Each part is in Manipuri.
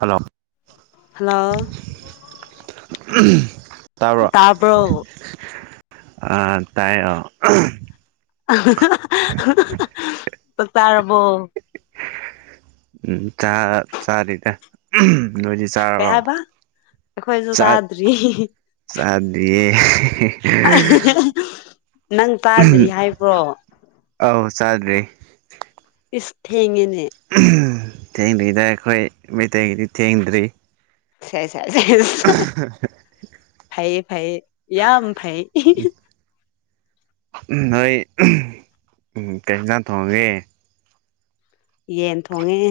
ꯍꯜꯂꯣ ꯍꯜꯂꯣ ꯎꯝ ꯇꯕ꯭ꯔꯣ ꯑꯥ ꯇꯥꯏꯌꯣ ꯍꯥ ꯍꯥ ꯍꯥ ꯍꯥ ꯆꯥꯛ ꯆꯥꯔꯕꯣ ꯎꯝ ꯆꯥ ꯆꯔꯤꯗ ꯎꯝ ꯅꯣꯏꯗꯤ ꯀꯩ ꯆꯥꯔꯕꯣ ꯍꯥꯏꯕ ꯑꯩꯈꯣꯏꯁꯨ ꯆꯥꯛ ꯆꯥꯗ꯭ꯔꯤ ꯆꯥꯗꯤꯌꯦ ꯍꯥ ꯍꯥ ꯍꯥ ꯍꯥ ꯅꯪ ꯆꯥꯗ꯭ꯔꯤ ꯍꯥꯏꯕ꯭ꯔꯣ ꯑꯧ ꯆꯥꯗ꯭ꯔꯤ ꯏꯁ ꯊꯦꯡꯉꯦꯅꯦ ꯊꯦꯡꯗ꯭ꯔꯤꯗ ꯑꯩꯈꯣꯏ ꯃꯩꯇꯩꯒꯤꯗꯤ ꯊꯦꯡꯗ꯭ꯔꯤ ꯁꯦ ꯁꯦ ꯁꯦꯁ ꯍꯥ ꯍꯥ ꯐꯩ ꯌꯦ ꯐꯩꯌꯦ ꯌꯥꯝ ꯐꯩ ꯍꯤ ꯍꯤ ꯍꯤ ꯅꯣꯏ ꯎꯝ ꯀꯩꯏꯟꯁꯡ ꯊꯣꯡꯉꯒꯦ ꯌꯦꯟ ꯊꯣꯡꯉꯦ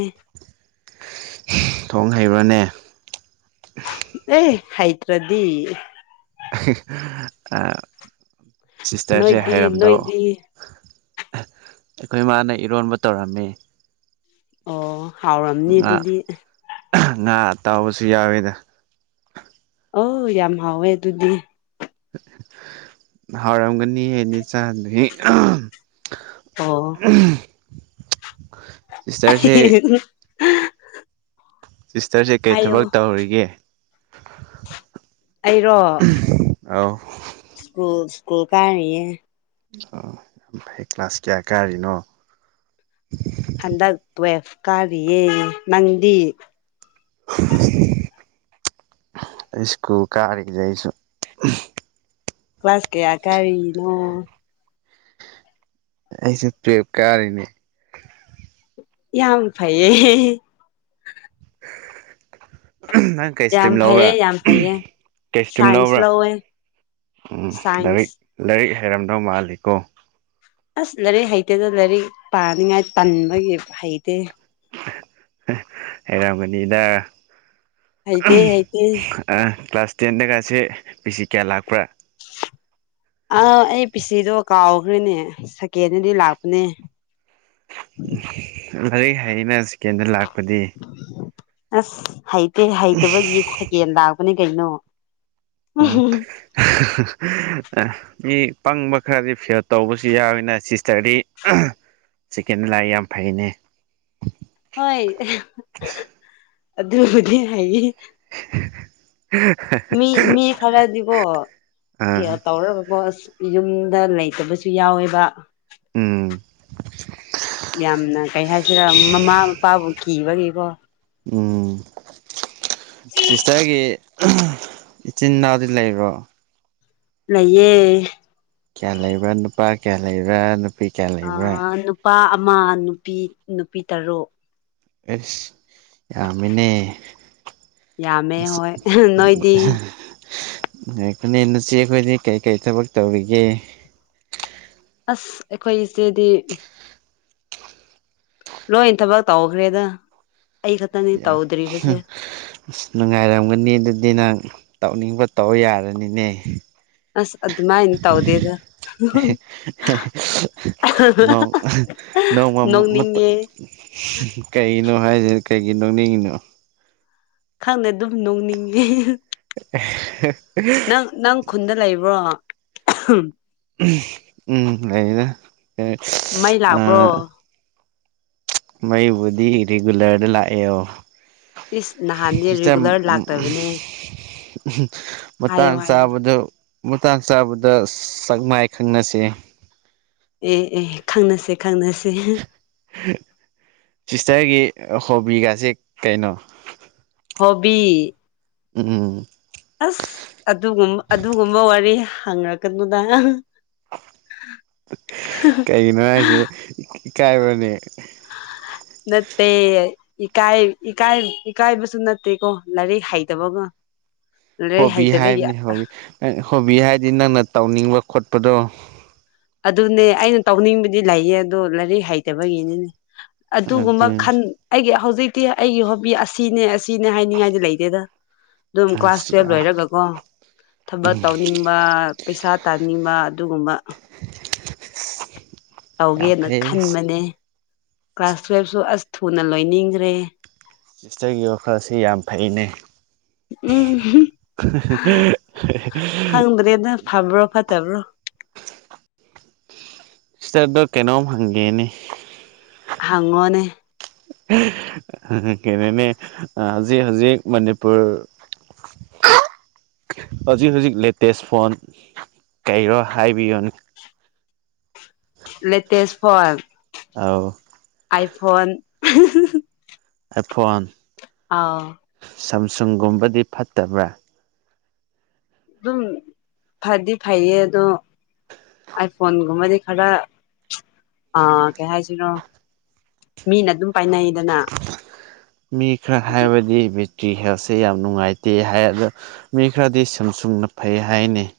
ꯊꯣꯡ ꯍꯩꯕ꯭ꯔꯅꯦ ꯑꯦ ꯍꯩꯇ꯭ꯔꯗꯤ ꯍꯑꯍꯤ ꯍꯥ ꯁꯤꯁꯇꯔꯁꯦ ꯅꯣꯏꯗꯤ ꯍꯩꯔꯝꯗꯧ ꯅꯣꯏꯗꯤ ꯑꯩꯈꯣꯏ ꯃꯥꯅ ꯏꯔꯣꯟꯕ ꯇꯧꯔꯝꯃꯦ ꯑꯣ ꯍꯥꯎꯔꯝꯅꯤ ꯑꯗꯨꯗꯤ ꯉꯥ ꯑꯇꯥꯎꯕꯁꯨ ꯌꯥꯎꯋꯤꯗ ꯑꯣ ꯌꯥꯝ ꯍꯥꯎꯋꯦ ꯑꯗꯨꯗꯤ ꯍꯥꯎꯔꯝꯒꯅꯤ ꯑꯩꯗꯤ ꯆꯥꯗ꯭ꯔꯤ ꯑꯣ ꯁꯤꯁꯇꯔꯁꯦ ꯁꯤꯁꯇꯔꯁꯦ ꯀꯩ ꯍꯥꯏꯌꯣ ꯊꯕꯛ ꯇꯧꯔꯤꯒꯦ ꯑꯩꯔꯣ ꯑꯧ ꯁ꯭ꯀꯨꯜ ꯁ꯭ꯀꯨꯜ ꯀꯥꯔꯤꯌꯦ ꯑꯣ ꯌꯥꯝ ꯐꯩ ꯀ꯭ꯂꯥꯁ ꯀꯌꯥ ꯀꯔꯤꯅꯣ ꯍꯟꯗꯛ ꯇꯋꯦꯐ ꯀꯔꯤꯌꯦ ꯅꯪꯗꯤ [inaudible] ꯏꯁꯀꯨꯜ ꯀꯥꯔꯤꯌꯦ ꯑꯩꯁꯨ ꯎꯝ ꯀ꯭ꯂꯥꯁ ꯀꯌꯥ ꯀꯥꯔꯤꯅꯣ ꯑꯩꯁꯨ ꯇꯨꯌꯦꯐ ꯀꯔꯤꯅꯦ ꯌꯥꯝ ꯐꯩꯌꯦ ꯅꯪ ꯌꯥꯝ ꯀꯩꯁꯇ꯭ꯔꯤꯝ ꯐꯩꯌꯦ ꯂꯧꯕ꯭ꯔꯥ ꯌꯥꯝ ꯐꯩꯌꯦ ꯀꯩꯁꯇ꯭ꯔꯤꯝ ꯁꯥꯏꯟꯁ ꯂꯧꯕ꯭ꯔꯥ ꯂꯧꯋꯦ ꯎꯝ ꯁꯥꯏꯟꯁ ꯂꯥꯏꯔꯤꯛ ꯂꯥꯏꯔꯤꯛ ꯍꯩꯔꯝꯗꯧ ꯃꯥꯜꯂꯤꯀꯣ ꯑꯁ ꯂꯥꯏꯔꯤꯛ ꯍꯩꯇꯦꯗ ꯂꯥꯏꯔꯤꯛ ꯄꯥꯅꯤꯡꯉꯥꯏ ꯇꯟꯕꯒꯤ ꯍꯩꯇꯦ ꯍꯦ ꯍꯩꯔꯝꯒꯅꯤꯗ ꯍꯩꯇꯦ ꯍꯩꯇꯦ ꯑꯍꯝ ꯀ꯭ꯂꯥꯁ ꯇꯦꯟꯗꯒꯥꯁꯦ ꯄꯤꯁꯤ ꯀꯌꯥ ꯂꯥꯛꯄ꯭ꯔꯥ ꯑꯥ ꯑꯩ ꯄꯤꯆꯗꯣ ꯀꯥꯎꯈ꯭ꯔꯦꯅꯦ ꯁꯀꯦꯟꯗꯗꯤ ꯂꯥꯛꯄꯅꯦ ꯎꯝ ꯂꯥꯏꯔꯤꯛ ꯍꯩꯅ ꯆꯀꯦꯟꯗ ꯂꯥꯛꯄꯗꯤ ꯑꯁ ꯍꯩꯇꯦ ꯍꯩꯇꯕꯒꯤ ꯁꯀꯦꯟ ꯂꯥꯛꯄꯅꯦ ꯀꯩꯅꯣ ꯎꯝ ꯍꯥ ꯍꯥ ꯍꯥ ꯃꯤ ꯄꯪꯕ ꯈꯔꯗꯤ ꯐꯤꯦꯜ ꯇꯧꯕꯁꯨ ꯌꯥꯎꯋꯦꯅ ꯁꯤꯁꯇꯔꯗꯤ ꯁꯤꯀꯦꯟ ꯂꯥꯛꯑꯦ ꯌꯥꯝ ꯐꯩꯅꯦ ꯍꯣꯏ ꯍꯥ ꯑꯗꯨꯕꯨꯗꯤ ꯍꯥꯏꯌꯦ ꯃꯤ ꯃꯤ ꯈꯔꯗꯤꯕꯣ ꯑꯥ ꯀꯌꯥ ꯇꯧꯔꯕꯀꯣ ꯑꯁ ꯌꯨꯝꯗ ꯂꯩꯇꯕꯁꯨ ꯌꯥꯎꯋꯦꯕ ꯎꯝ ꯌꯥꯝꯅ ꯀꯩ ꯍꯥꯏꯁꯤꯔꯥ ꯃꯃꯥ ꯃꯄꯥꯕꯨ ꯀꯤꯕꯒꯤꯀꯣ ꯎꯝ ꯁꯤꯁꯇꯔꯒꯤ ꯏꯆꯤꯟ ꯏꯅꯥꯎꯗꯤ ꯂꯩꯕꯔꯣ ꯂꯩꯌꯦ ꯀꯌꯥ ꯂꯩꯕꯔꯥ ꯅꯨꯄꯥ ꯀꯌꯥ ꯂꯩꯕꯔꯥ ꯅꯨꯄꯥ ꯑꯃ ꯅꯨꯄꯤ ꯅꯨꯄꯤ ꯇꯔꯨꯛ ꯑꯁ ꯌꯥꯝꯃꯤꯅꯦ ꯌꯥꯃꯦ ꯍꯣꯏ ꯅꯣꯏꯗꯤ ꯉꯥꯏꯈꯣꯅꯦ ꯅꯆꯦ ꯈꯣꯏꯗꯤ ꯀꯔꯤꯀꯔꯤ ꯊꯕꯛ ꯇꯧꯔꯤꯒꯦ ꯑꯩꯈꯣꯏ ꯏꯆꯦꯗꯤ ꯂꯣꯏ ꯊꯕꯛ ꯇꯧꯈ꯭ꯔꯦꯗ ꯑꯩ ꯈꯛꯇꯅꯤ ꯇꯧꯗ꯭ꯔꯤꯕꯁꯦ ꯑꯁ ꯅꯨꯡꯉꯥꯏꯔꯝꯒꯅꯤ ꯑꯗꯨꯗꯤ ꯅꯪ ꯇꯧꯅꯤꯡꯕ ꯇꯧ ꯌꯥꯔꯅꯤꯅꯦ ꯑꯁ ꯑꯗꯨꯃꯥꯏꯅ ꯍꯦ ꯇꯧꯗꯦꯗ ꯍꯦ ꯍꯦ ꯅꯣ ꯅꯣ ꯅꯣꯡꯃ ꯃꯨꯠ ꯅꯣꯡꯅꯤꯡꯉꯦ ꯀꯩꯅꯣ ꯍꯥꯏꯁꯦ ꯀꯩꯒꯤ ꯅꯣꯛꯅꯤꯡꯉꯤꯅꯣ ꯈꯪꯗꯦ ꯑꯗꯨꯝ ꯅꯣꯡꯅꯤꯡꯉꯦ ꯅꯪ ꯅꯪ ꯈꯨꯟꯗ ꯂꯩꯕ꯭ꯔꯣ ꯎꯝ ꯂꯩꯔꯦ ꯃꯩ ꯂꯥꯛꯄ꯭ꯔꯣ ꯃꯩꯕꯨꯗꯤ ꯔꯤꯒꯨꯂꯔꯗ ꯂꯥꯛꯑꯦ ꯏꯁ ꯅꯍꯥꯟꯗꯤ ꯔꯤꯒꯨꯂꯔ ꯂꯥꯛꯇꯕꯅꯦ ꯍꯥꯏꯌꯣ ꯃꯇꯥꯡ ꯍꯥꯏꯌꯣ ꯆꯥꯕꯗꯨ ꯃꯇꯥꯛ ꯆꯥꯕꯗ ꯁꯛꯃꯥꯏ ꯈꯪꯅꯁꯦ ꯑꯦ ꯑꯦ ꯈꯪꯅꯁꯦ ꯈꯪꯅꯁꯦ ꯁꯤꯁꯇ꯭ꯔꯒꯤ ꯍꯣꯕꯤꯒꯥꯁꯦ ꯀꯩꯅꯣ ꯍꯣꯕꯤ ꯎꯝ ꯑꯁ ꯑꯗꯨꯒꯨꯝ ꯑꯗꯨꯒꯨꯝꯕ ꯋꯥꯔꯤ ꯍꯪꯉꯛꯀꯅꯨꯗ ꯀꯩꯒꯤꯅꯣ ꯍꯥꯏꯁꯦ ꯏ ꯀꯥꯏꯕ꯭ꯔꯣꯅꯦ [inaudible] ꯅꯠꯇꯦ ꯏꯀꯥꯏꯀꯥꯏ ꯏꯀꯥꯏꯕꯁꯨ ꯅꯠꯇꯦꯀꯣ ꯂꯥꯏꯔꯤꯛ ꯍꯩꯇꯕꯒ [inaudible] ꯂꯥꯏꯔꯤꯛ ꯍꯣꯕꯤ ꯍꯩꯇꯕꯒꯤ ꯍꯥꯏꯕꯅꯤ ꯍꯣꯕꯤ ꯍꯣꯕꯤ ꯍꯥꯏꯗꯤ ꯅꯪꯅ ꯇꯧꯅꯤꯡꯕ ꯈꯣꯠꯄꯗꯣ ꯑꯗꯨꯅꯦ ꯑꯩꯅ ꯇꯧꯅꯤꯡꯕꯗꯤ ꯂꯩꯌꯦ ꯑꯗꯣ ꯂꯥꯏꯔꯤꯛ ꯍꯩꯇꯕꯒꯤꯅꯤꯅꯦ ꯑꯗꯨꯒꯨꯝꯕ ꯑꯗꯨ ꯈꯟ ꯑꯩꯒꯤ ꯍꯧꯖꯤꯛꯇꯤ ꯑꯩꯒꯤ ꯍꯣꯕꯤ ꯑꯁꯤꯅꯦ ꯁꯤꯅꯦ ꯍꯥꯏꯅꯤꯡꯉꯥꯏꯗꯤ ꯂꯩꯇꯦꯗ ꯑꯗꯨꯝ ꯀ꯭ꯂꯥꯁ ꯑꯁ ꯇꯨꯋꯦꯜꯕ ꯌꯥꯝ ꯂꯣꯏꯔꯒꯀꯣ ꯊꯕꯛ ꯇꯧꯅꯤꯡꯕ ꯄꯩꯁꯥ ꯇꯥꯅꯤꯡꯕ ꯑꯗꯨꯒꯨꯝꯕ ꯌꯥꯝ ꯇꯧꯒꯦꯅ ꯐꯩ ꯈꯟꯕꯅꯦ ꯀ꯭ꯂꯥꯁ ꯇꯨꯋꯦꯜꯐꯁꯨ ꯑꯁ ꯊꯨꯅ ꯂꯣꯏꯅꯤꯡꯒ꯭ꯔꯦ ꯁꯤꯁꯇꯔꯒꯤ ꯋꯥꯈꯜꯁꯤ ꯌꯥꯝ ꯐꯩꯅꯦ ꯎꯝ ꯈꯪꯗ꯭ꯔꯦꯗ ꯐꯥꯕ꯭ꯔꯣ ꯐꯠ ꯇꯥꯕꯔꯣ ꯁꯤꯁꯇꯔꯗ ꯀꯩꯅꯣꯝ ꯍꯪꯒꯦꯅꯦ ꯍꯪꯉꯣꯅꯦ ꯍꯪꯒꯦꯅꯦ ꯍꯧꯖꯤꯛ ꯍꯧꯖꯤꯛ ꯃꯅꯤꯄꯨꯔ [inaudible] ꯍꯧꯖꯤꯛ ꯍꯧꯖꯤꯛ ꯂꯦꯇꯦꯁ ꯐꯣꯟ ꯀꯔꯤꯔꯣ ꯍꯥꯏꯕꯤꯌꯣꯅꯦ ꯂꯦꯇꯦꯁ ꯐꯣꯟ ꯑꯧ ꯑꯥꯏ ꯐꯣꯟ ꯑꯥꯏꯐꯣꯟ ꯁꯝꯁꯨꯡꯒꯨꯝꯕꯗꯤ ꯐꯠꯇꯕ꯭ꯔꯥ ꯑꯗꯨꯝ ꯐꯗꯤ ꯐꯩꯌꯦ ꯑꯗꯣ ꯑꯥꯏ ꯐꯣꯟꯒꯨꯝꯕꯗꯤ ꯈꯔ ꯑ ꯀꯩ ꯍꯥꯏꯁꯤꯅꯣ ꯃꯤꯅ ꯑꯗꯨꯝ ꯄꯥꯏꯅꯩꯗꯅ ꯃꯤ ꯈꯔ ꯑꯗꯨꯒꯤ ꯍꯥꯏꯕꯗꯤ ꯀꯤ ꯍꯦꯜꯁꯦ ꯌꯥꯝ ꯅꯨꯡꯉꯥꯏꯇꯦ ꯍꯥꯏ ꯑꯗꯣ ꯃꯤ ꯈꯔꯗꯤ ꯁꯝꯁꯨꯡꯅ ꯐꯩ ꯍꯥꯏꯑꯦꯅꯦ [inaudible]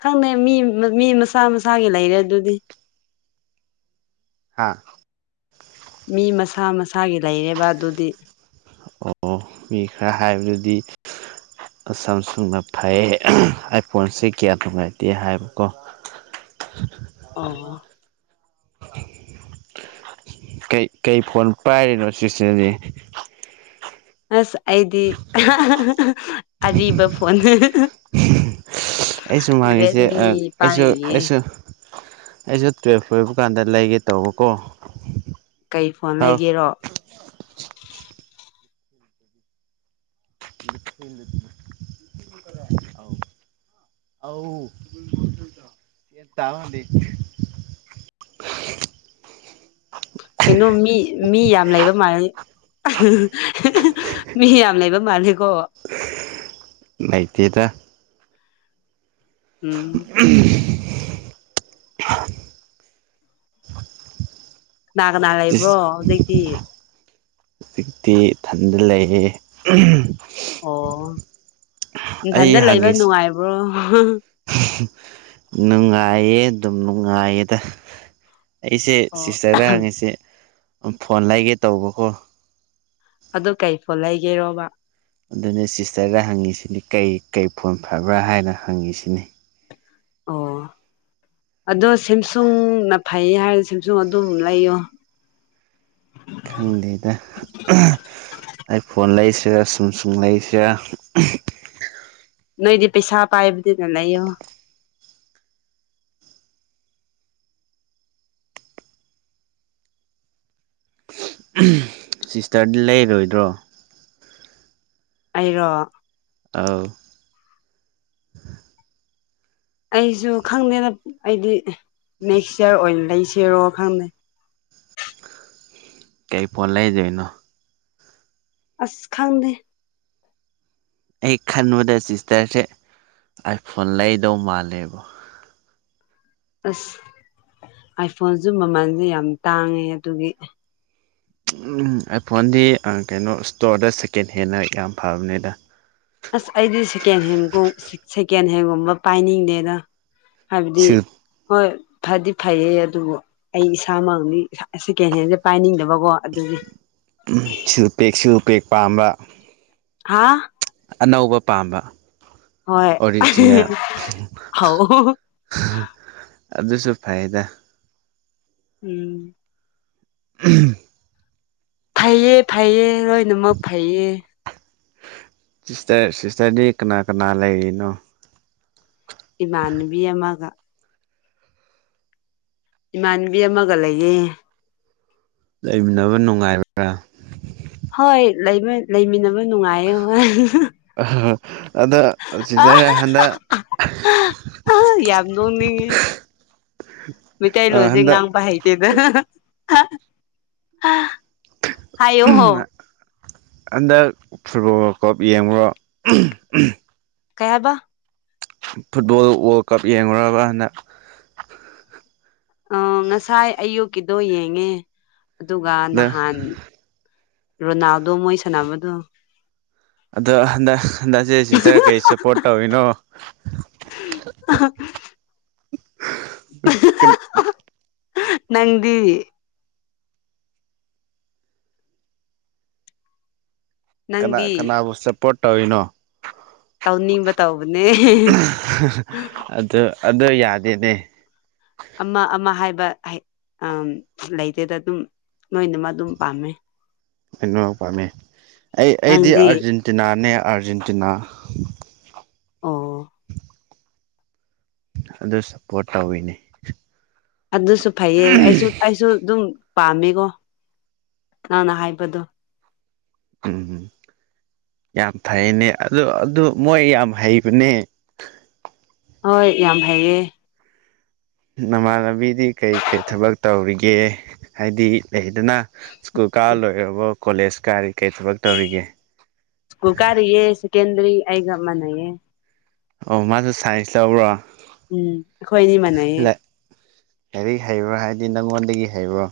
ꯈꯪꯗꯦ ꯃꯤ ꯃꯤ ꯃꯁꯥ ꯃꯁꯥꯒꯤ ꯂꯩꯔꯦ ꯑꯗꯨꯗꯤ ꯍꯥꯥ ꯃꯤ ꯃꯁꯥ ꯃꯁꯥꯒꯤ ꯂꯩꯔꯦꯕ ꯑꯗꯨꯗꯤ ꯑꯣ ꯃꯤ ꯈꯔ ꯍꯥꯏꯕꯗꯨꯗꯤ ꯁꯝꯁꯨꯡꯅ ꯐꯩꯌꯦ ꯑꯥꯏ ꯐꯣꯟꯁꯦ ꯀꯌꯥ ꯅꯨꯡꯉꯥꯏꯇꯦ ꯍꯥꯏꯕꯀꯣ [inaudible] ꯑꯣ [inaudible] ꯀꯩ ꯀꯩ ꯐꯣꯟ ꯄꯥꯏꯔꯤꯅꯣ ꯁꯤꯁꯇꯔꯗꯤ ꯑꯁ ꯑꯩꯗꯤ ꯑꯔꯤꯕ ꯐꯣꯟꯅꯤ ꯑꯩꯁꯨ ꯃꯥꯉꯁꯦ ꯑꯩꯁꯨ ꯄꯥꯏꯔꯤꯌꯦ ꯑꯩꯁꯨ ꯑꯩꯁꯨ ꯇꯨꯋꯦꯜꯞ ꯂꯣꯏꯕ ꯀꯥꯟꯗ ꯂꯩꯒꯦ ꯇꯧꯕꯀꯣ ꯀꯩ ꯐꯣꯟ ꯍꯥꯎ ꯂꯩꯒꯦꯔꯣ ꯥ [inaudible] [unintelligible] [inaudible] ꯀꯩꯅꯣ ꯃꯤ ꯃꯤ ꯌꯥꯝ ꯂꯩꯕ ꯃꯥꯜꯂꯦ ꯃꯤ ꯌꯥꯝ ꯂꯩꯕ ꯃꯥꯜꯂꯤ ꯂꯩꯇꯦꯗ ꯎꯝ [unintelligible] ꯀꯅꯥ ꯀꯅꯥ ꯂꯩꯕ꯭ꯔꯣ ꯍꯧꯖꯤꯛꯇꯤ ꯍꯧꯖꯤꯛꯇꯤ ꯊꯟꯗ ꯂꯩꯌꯦ ꯑꯣ ꯑꯩ ꯏꯝꯐꯥꯜꯗ ꯂꯩꯕ ꯍꯪꯉꯤꯁꯦ ꯅꯨꯡꯉꯥꯏꯕ꯭ꯔꯣ ꯅꯨꯡꯉꯥꯏꯌꯦ ꯑꯗꯨꯝ ꯅꯨꯡꯉꯥꯏꯌꯦꯗ ꯑꯩꯁꯦ ꯑꯣ ꯁꯤꯁꯇꯔꯗ ꯍꯪꯉꯤꯁꯦ ꯐꯣꯟ ꯂꯩꯒꯦ ꯇꯧꯕꯀꯣ ꯑꯗꯨ ꯀꯩ ꯐꯣꯟ ꯂꯩꯒꯦꯔꯣꯕ ꯑꯗꯨꯅ ꯁꯤꯁꯇꯔꯗ ꯍꯪꯉꯤꯁꯤꯅꯤ ꯀꯩ ꯀꯩ ꯐꯣꯟ ꯐꯕ꯭ꯔꯥ ꯍꯥꯏꯅ ꯍꯪꯉꯤꯁꯤꯅꯤ ꯑꯣ ꯑꯗꯣ ꯁꯦꯝꯁꯨꯡꯅ ꯐꯩꯌꯦ ꯍꯥꯏꯔꯗꯤ ꯁꯦꯝꯁꯨꯡ ꯑꯗꯨꯝ ꯂꯩꯌꯣ ꯈꯪꯗꯦꯗ ꯑꯥꯏ ꯐꯣꯟ ꯂꯩꯁꯤꯔꯥ ꯁꯦꯝꯁꯨꯡ ꯂꯩꯁꯤꯔꯥ ꯅꯣꯏꯗꯤ ꯄꯩꯁꯥ ꯄꯥꯏꯕꯗꯨꯅ ꯂꯩꯌꯣ ꯎꯍꯨꯝ ꯁꯤꯁꯇꯔꯗꯤ ꯂꯩꯔꯣꯏꯗ꯭ꯔꯣ ꯑꯩꯔꯣ ꯑꯥꯎ ꯑꯩꯁꯨ ꯈꯪꯗꯦꯅꯦ ꯑꯩꯗꯤ ꯅꯦꯛꯁꯌꯔ ꯑꯣꯏꯅ ꯂꯩꯁꯤꯔꯣ ꯈꯪꯗꯦ [inaudible] ꯀꯩ ꯐꯣꯟ ꯂꯩꯗꯣꯏꯅꯣ ꯑꯁ ꯈꯪꯗꯦ ꯑꯩ ꯈꯟꯕꯗ ꯁꯤꯁꯇꯔꯁꯦ ꯑꯥꯏꯐꯣꯟ ꯂꯩꯗꯧ ꯃꯥꯜꯂꯦꯕꯨ ꯑꯁ ꯑꯥꯏꯐꯣꯟꯁꯨ ꯃꯃꯜꯗꯤ ꯌꯥꯝ ꯇꯥꯡꯉꯦ ꯑꯗꯨꯒꯤ ꯎꯝ ꯑꯥꯏꯐꯣꯟꯗꯤ ꯑ ꯀꯩꯅꯣ ꯏꯁꯇꯣꯔꯗ ꯁꯦꯀꯦꯟ ꯍꯦꯟꯅ ꯌꯥꯝ ꯐꯕꯅꯤꯗ ꯑꯁ ꯑꯩꯗꯤ ꯁꯦꯀꯦꯟ ꯍꯦꯟꯒꯨꯝ ꯁꯦꯀꯦꯟ ꯍꯦꯟꯒꯨꯝꯕ ꯄꯥꯏꯅꯤꯡꯗꯦꯗ ꯍꯥꯏꯕꯗꯤ ꯁꯤꯜ ꯍꯣꯏ ꯐꯗꯤ ꯐꯩꯌꯦ ꯑꯗꯨꯕꯨ ꯑꯩ ꯏꯁꯥꯃꯛꯅꯤ ꯁꯦꯀꯦꯟ ꯍꯦꯟꯁꯦ ꯄꯥꯏꯅꯤꯡꯗꯕꯀꯣ ꯑꯗꯨꯒꯤ ꯁꯤꯜ ꯄꯦꯛ ꯁꯤꯜ ꯄꯦꯛ ꯄꯥꯝꯕ ꯍꯥꯥ ꯑꯅꯧꯕ ꯄꯥꯝꯕ ꯍꯣꯏ ꯑꯣꯔꯤꯖꯤꯅꯦꯜ ꯍꯧ ꯑꯗꯨꯁꯨ ꯐꯩꯌꯦꯗ ꯎꯝ [unintelligible] ꯐꯩꯌꯦ ꯐꯩꯌꯦ ꯂꯣꯏꯅꯃꯛ ꯐꯩꯌꯦ ꯁꯤꯁꯇꯔ ꯁꯤꯁꯇꯔꯗꯤ ꯀꯅꯥ ꯀꯅꯥ ꯂꯩꯔꯤꯅꯣ ꯏꯃꯥꯟꯅꯕꯤ ꯑꯃꯒ ꯏꯃꯥꯟꯅꯕꯤ ꯑꯃꯒ ꯂꯩꯌꯦ ꯂꯩꯃꯤꯟꯅꯕ ꯅꯨꯡꯉꯥꯏꯕ꯭ꯔꯥ ꯍꯣꯏ ꯂꯩꯕ ꯂꯩꯃꯤꯟꯅꯕ ꯅꯨꯡꯉꯥꯏꯌꯦ ꯍꯣꯏ ꯑꯗ ꯑ ꯁꯤꯁꯇꯔ ꯍ ꯍꯟꯗꯛ ꯍ ꯍ ꯌꯥꯝ ꯅꯣꯛꯅꯤꯡꯉꯦ ꯃꯤꯇꯩꯂꯣꯟꯖꯦ ꯍꯟꯗꯛ ꯉꯥꯡꯄ ꯍꯩꯇꯦꯕ ꯍꯥ ꯍꯥ ꯍꯥꯏꯌꯣ ꯍꯣ ꯍꯟꯗꯛ ꯐꯨꯠꯕꯣꯜ ꯋꯥꯜꯀꯞ ꯌꯦꯡꯕ꯭ꯔꯣ ꯀꯩꯍꯥꯏꯕ ꯐꯨꯠꯕꯣꯜ ꯋꯥꯔꯜ ꯀꯞ ꯌꯦꯕꯔꯕ ꯍꯟꯗꯛ ꯑ ꯉꯁꯥꯏ ꯑꯌꯨꯛꯀꯤꯗꯣ ꯌꯦꯡꯉꯦ ꯑꯗꯨꯒ ꯑꯗ ꯅꯍꯥꯟ ꯔꯣꯅꯥꯜꯗꯣ ꯃꯣꯏ ꯁꯥꯟꯅꯕꯗꯨ ꯑꯗꯣ ꯍꯟꯗ ꯍꯟꯗꯛꯁꯦ ꯁꯤꯁꯇꯔ ꯀꯩ ꯁꯞꯄꯣꯔꯠ ꯇꯧꯔꯤꯅꯣ ꯀꯝ ꯅꯪꯗꯤ ꯀꯅꯥ ꯅꯪꯗꯤ ꯀꯅꯥꯕꯨ ꯁꯞꯄꯣꯔꯠ ꯇꯧꯔꯤꯅꯣ ꯇꯧꯅꯤꯡꯕ ꯇꯧꯕꯅꯦ ꯑꯗꯨ ꯑꯗꯨ ꯌꯥꯗꯦꯅꯦ ꯑꯃ ꯑꯃ ꯍꯥꯏꯕ ꯍꯩ ꯑ ꯂꯩꯗꯦꯗ ꯑꯗꯨꯝ ꯅꯣꯏꯅ ꯃꯥꯗꯨꯝ ꯄꯥꯝꯃꯦ ꯀꯃꯛ ꯄꯥꯝꯃꯤ ꯑꯩ ꯑꯩꯗꯤ ꯅꯪꯗꯤ ꯑꯥꯔꯖꯦꯟꯇꯤꯅꯥꯅꯦ ꯑꯥꯔꯖꯦꯟꯇꯤꯅꯥ ꯑꯣ ꯑꯗꯨ ꯁꯞꯄꯣꯔꯠ ꯇꯧꯋꯤꯅꯦ ꯑꯗꯨꯁꯨ ꯐꯩꯌꯦ ꯑꯩꯁꯨ ꯑꯩꯁꯨ ꯑꯗꯨꯝ ꯄꯥꯝꯃꯦꯀꯣ ꯅꯪꯅ ꯍꯥꯏꯕꯗꯨ ꯎꯝ ꯌꯥꯝ ꯐꯩꯌꯦꯅꯦ ꯑꯗꯨ ꯑꯗꯨ ꯃꯣꯏ ꯌꯥꯝ ꯍꯩꯕꯅꯦ ꯍꯣꯏ ꯌꯥꯝ ꯐꯩꯌꯦ ꯅꯃꯥꯟꯅꯕꯤꯗꯤ ꯀꯩꯀꯩ ꯊꯕꯛ ꯇꯧꯔꯤꯒꯦ ꯍꯥꯏꯗꯤ ꯂꯩꯗꯅ ꯁ꯭ꯀꯨꯜ ꯀꯥꯔ ꯂꯣꯏꯔꯕꯣ ꯀꯣꯂꯦꯖ ꯀꯥꯔꯤ ꯀꯩ ꯊꯕꯛ ꯇꯧꯔꯤꯒꯦ ꯁ꯭ꯀꯨꯜ ꯀꯥꯔꯤꯌꯦ ꯁꯦꯀꯦꯟꯗꯔꯤ ꯑꯩꯒ ꯃꯥꯟꯅꯩꯌꯦ꯫ ꯑꯣ ꯃꯥꯅ ꯁꯥꯏꯟꯁ ꯂꯧꯕ꯭ꯔꯣ ꯎꯝ ꯑꯩꯈꯣꯏꯅꯤ ꯃꯥꯟꯅꯩꯌꯦ ꯀꯔꯤ ꯍꯩꯕ꯭ꯔꯣ ꯍꯥꯏꯗꯤ ꯅꯪꯉꯣꯟꯗꯒꯤ ꯍꯩꯕ꯭ꯔꯣ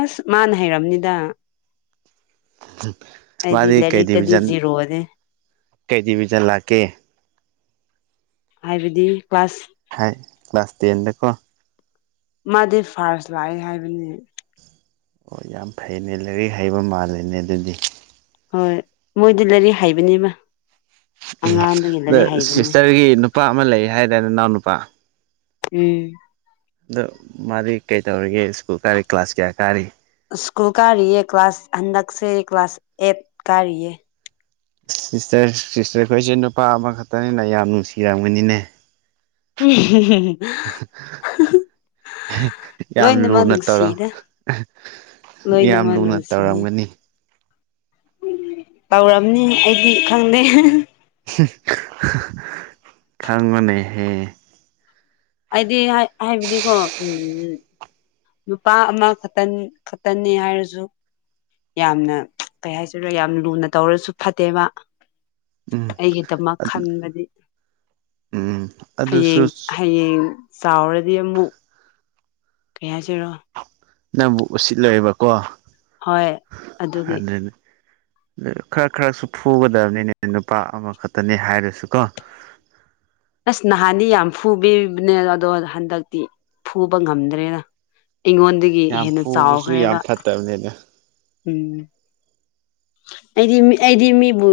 ꯑꯁ ꯃꯥꯅ ꯍꯩꯔꯝꯅꯤꯗ [unintelligible] ꯑꯩꯗꯤ ꯃꯥꯗꯤ ꯀꯩ ꯂꯥꯏꯔꯤꯛꯇꯗꯤ ꯗꯤꯚꯖꯟ ꯖꯤꯔꯣꯅꯦ ꯀꯩ ꯗꯤꯚꯖꯟ ꯂꯥꯛꯀꯦ ꯍꯥꯏꯕꯗꯤ ꯀ꯭ꯂꯥꯁ ꯍꯥꯏ ꯀ꯭ꯂꯥꯁ ꯇꯦꯟꯗꯀꯣ ꯃꯥꯗꯤ ꯐꯥꯔꯁ ꯂꯥꯛꯑꯦ ꯍꯥꯏꯕꯅꯤ ꯑꯣ ꯌꯥꯝ ꯐꯩꯅꯦ ꯂꯥꯏꯔꯤꯛ ꯍꯩꯕ ꯃꯥꯜꯂꯦꯅꯦ ꯑꯗꯨꯗꯤ ꯍꯣꯏ ꯃꯣꯏꯗꯤ ꯂꯥꯏꯔꯤꯛ ꯍꯥꯏꯕꯅꯤꯃ ꯎꯝ ꯑꯗ ꯁꯤꯁꯇꯔꯒꯤ ꯅꯨꯄꯥ ꯑꯃ ꯂꯩ ꯍꯥꯏꯗꯦ ꯅ ꯏꯅꯥꯎ ꯅꯨꯄꯥ ꯎꯝ ꯑꯗꯣ ꯃꯥꯗꯤ ꯀꯩ ꯇꯧꯔꯤꯒꯦ ꯁ꯭ꯀꯨꯜ ꯀꯥꯔꯤ ꯀ꯭ꯂꯥꯁ ꯀꯌꯥ ꯀꯥꯔꯤ ꯁ꯭ꯀꯨꯜ ꯀꯥꯔꯤꯌꯦ ꯀ꯭ꯂꯥꯁ ꯍꯟꯗꯛꯁꯤ ꯀ꯭ꯂꯥꯁ ꯑꯦꯠ ꯀꯥꯔꯤꯌꯦ ꯁꯤꯁꯇꯔ ꯁꯤꯁꯇꯔꯈꯣꯏꯁꯦ ꯅꯨꯄꯥ ꯑꯃꯈꯛꯇꯅꯤꯅ ꯌꯥꯝ ꯅꯨꯡꯁꯤꯔꯝꯒꯅꯤꯅꯦ ꯎꯝꯍꯨꯝ ꯍꯥ ꯍꯥ ꯌꯥꯝ ꯂꯨꯅ ꯇꯧꯔꯣ ꯌꯥꯝ ꯂꯣꯏꯅꯃꯛ ꯂꯨꯅ ꯅꯨꯡꯁꯤ ꯇꯧꯔꯝꯒꯅꯤ ꯇꯧꯔꯝꯅꯤ ꯑꯩꯗꯤ ꯈꯪꯗꯦ ꯈꯪꯉꯣꯅꯦꯍꯦ ꯑꯩꯗꯤ ꯍꯥꯏꯕꯗꯤꯀꯣ ꯎꯝ ꯅꯨꯄꯥ ꯑꯃꯈꯛꯇ ꯈꯛꯇꯅꯤ ꯍꯥꯏꯔꯁꯨ ꯌꯥꯝꯅ ꯀꯩ ꯍꯥꯏꯁꯤꯔ ꯌꯥꯝ ꯂꯨꯅ ꯇꯧꯔꯁꯨ ꯐꯠꯇꯦꯕ ꯎꯝ ꯑꯩꯒꯤꯗꯃꯛ ꯈꯟꯕꯗꯤ ꯎꯝ ꯑꯗꯨꯁꯨ ꯍꯌꯦꯡ ꯍꯌꯦꯡ ꯆꯥꯎꯔꯗꯤ ꯑꯃꯨꯛ ꯀꯩ ꯍꯥꯏꯁꯤꯔꯣ ꯅꯪꯕꯨ ꯎꯁꯤꯠꯂꯣꯏꯕꯀꯣ ꯍꯣꯏ ꯑꯗꯨꯒꯤ ꯑꯗꯨꯅꯤ ꯈꯔ ꯈꯔꯁꯨ ꯐꯨꯒꯗꯕꯅꯤꯅꯦ ꯅꯨꯄꯥ ꯑꯃꯈꯛꯇꯅꯤ ꯍꯥꯏꯔꯁꯨ ꯀꯣ [inaudible] ꯑꯁ ꯅꯍꯥꯟꯗꯤ ꯌꯥꯝ ꯐꯨꯕꯤꯕꯅꯦ ꯑꯗꯣ ꯍꯟꯗꯛꯇꯤ ꯐꯨꯕ ꯉꯝꯗ꯭ꯔꯦꯅ ꯑꯩꯉꯣꯟꯗꯒꯤ ꯌꯥꯝ ꯍꯦꯟꯅ ꯐꯨꯕꯁꯨ ꯆꯥꯎꯈ꯭ꯔꯦꯕ ꯌꯥꯝ ꯐꯠꯇꯕꯅꯤꯅ ꯑꯩꯗꯤ ꯑꯩꯗꯤ ꯃꯤꯕꯨ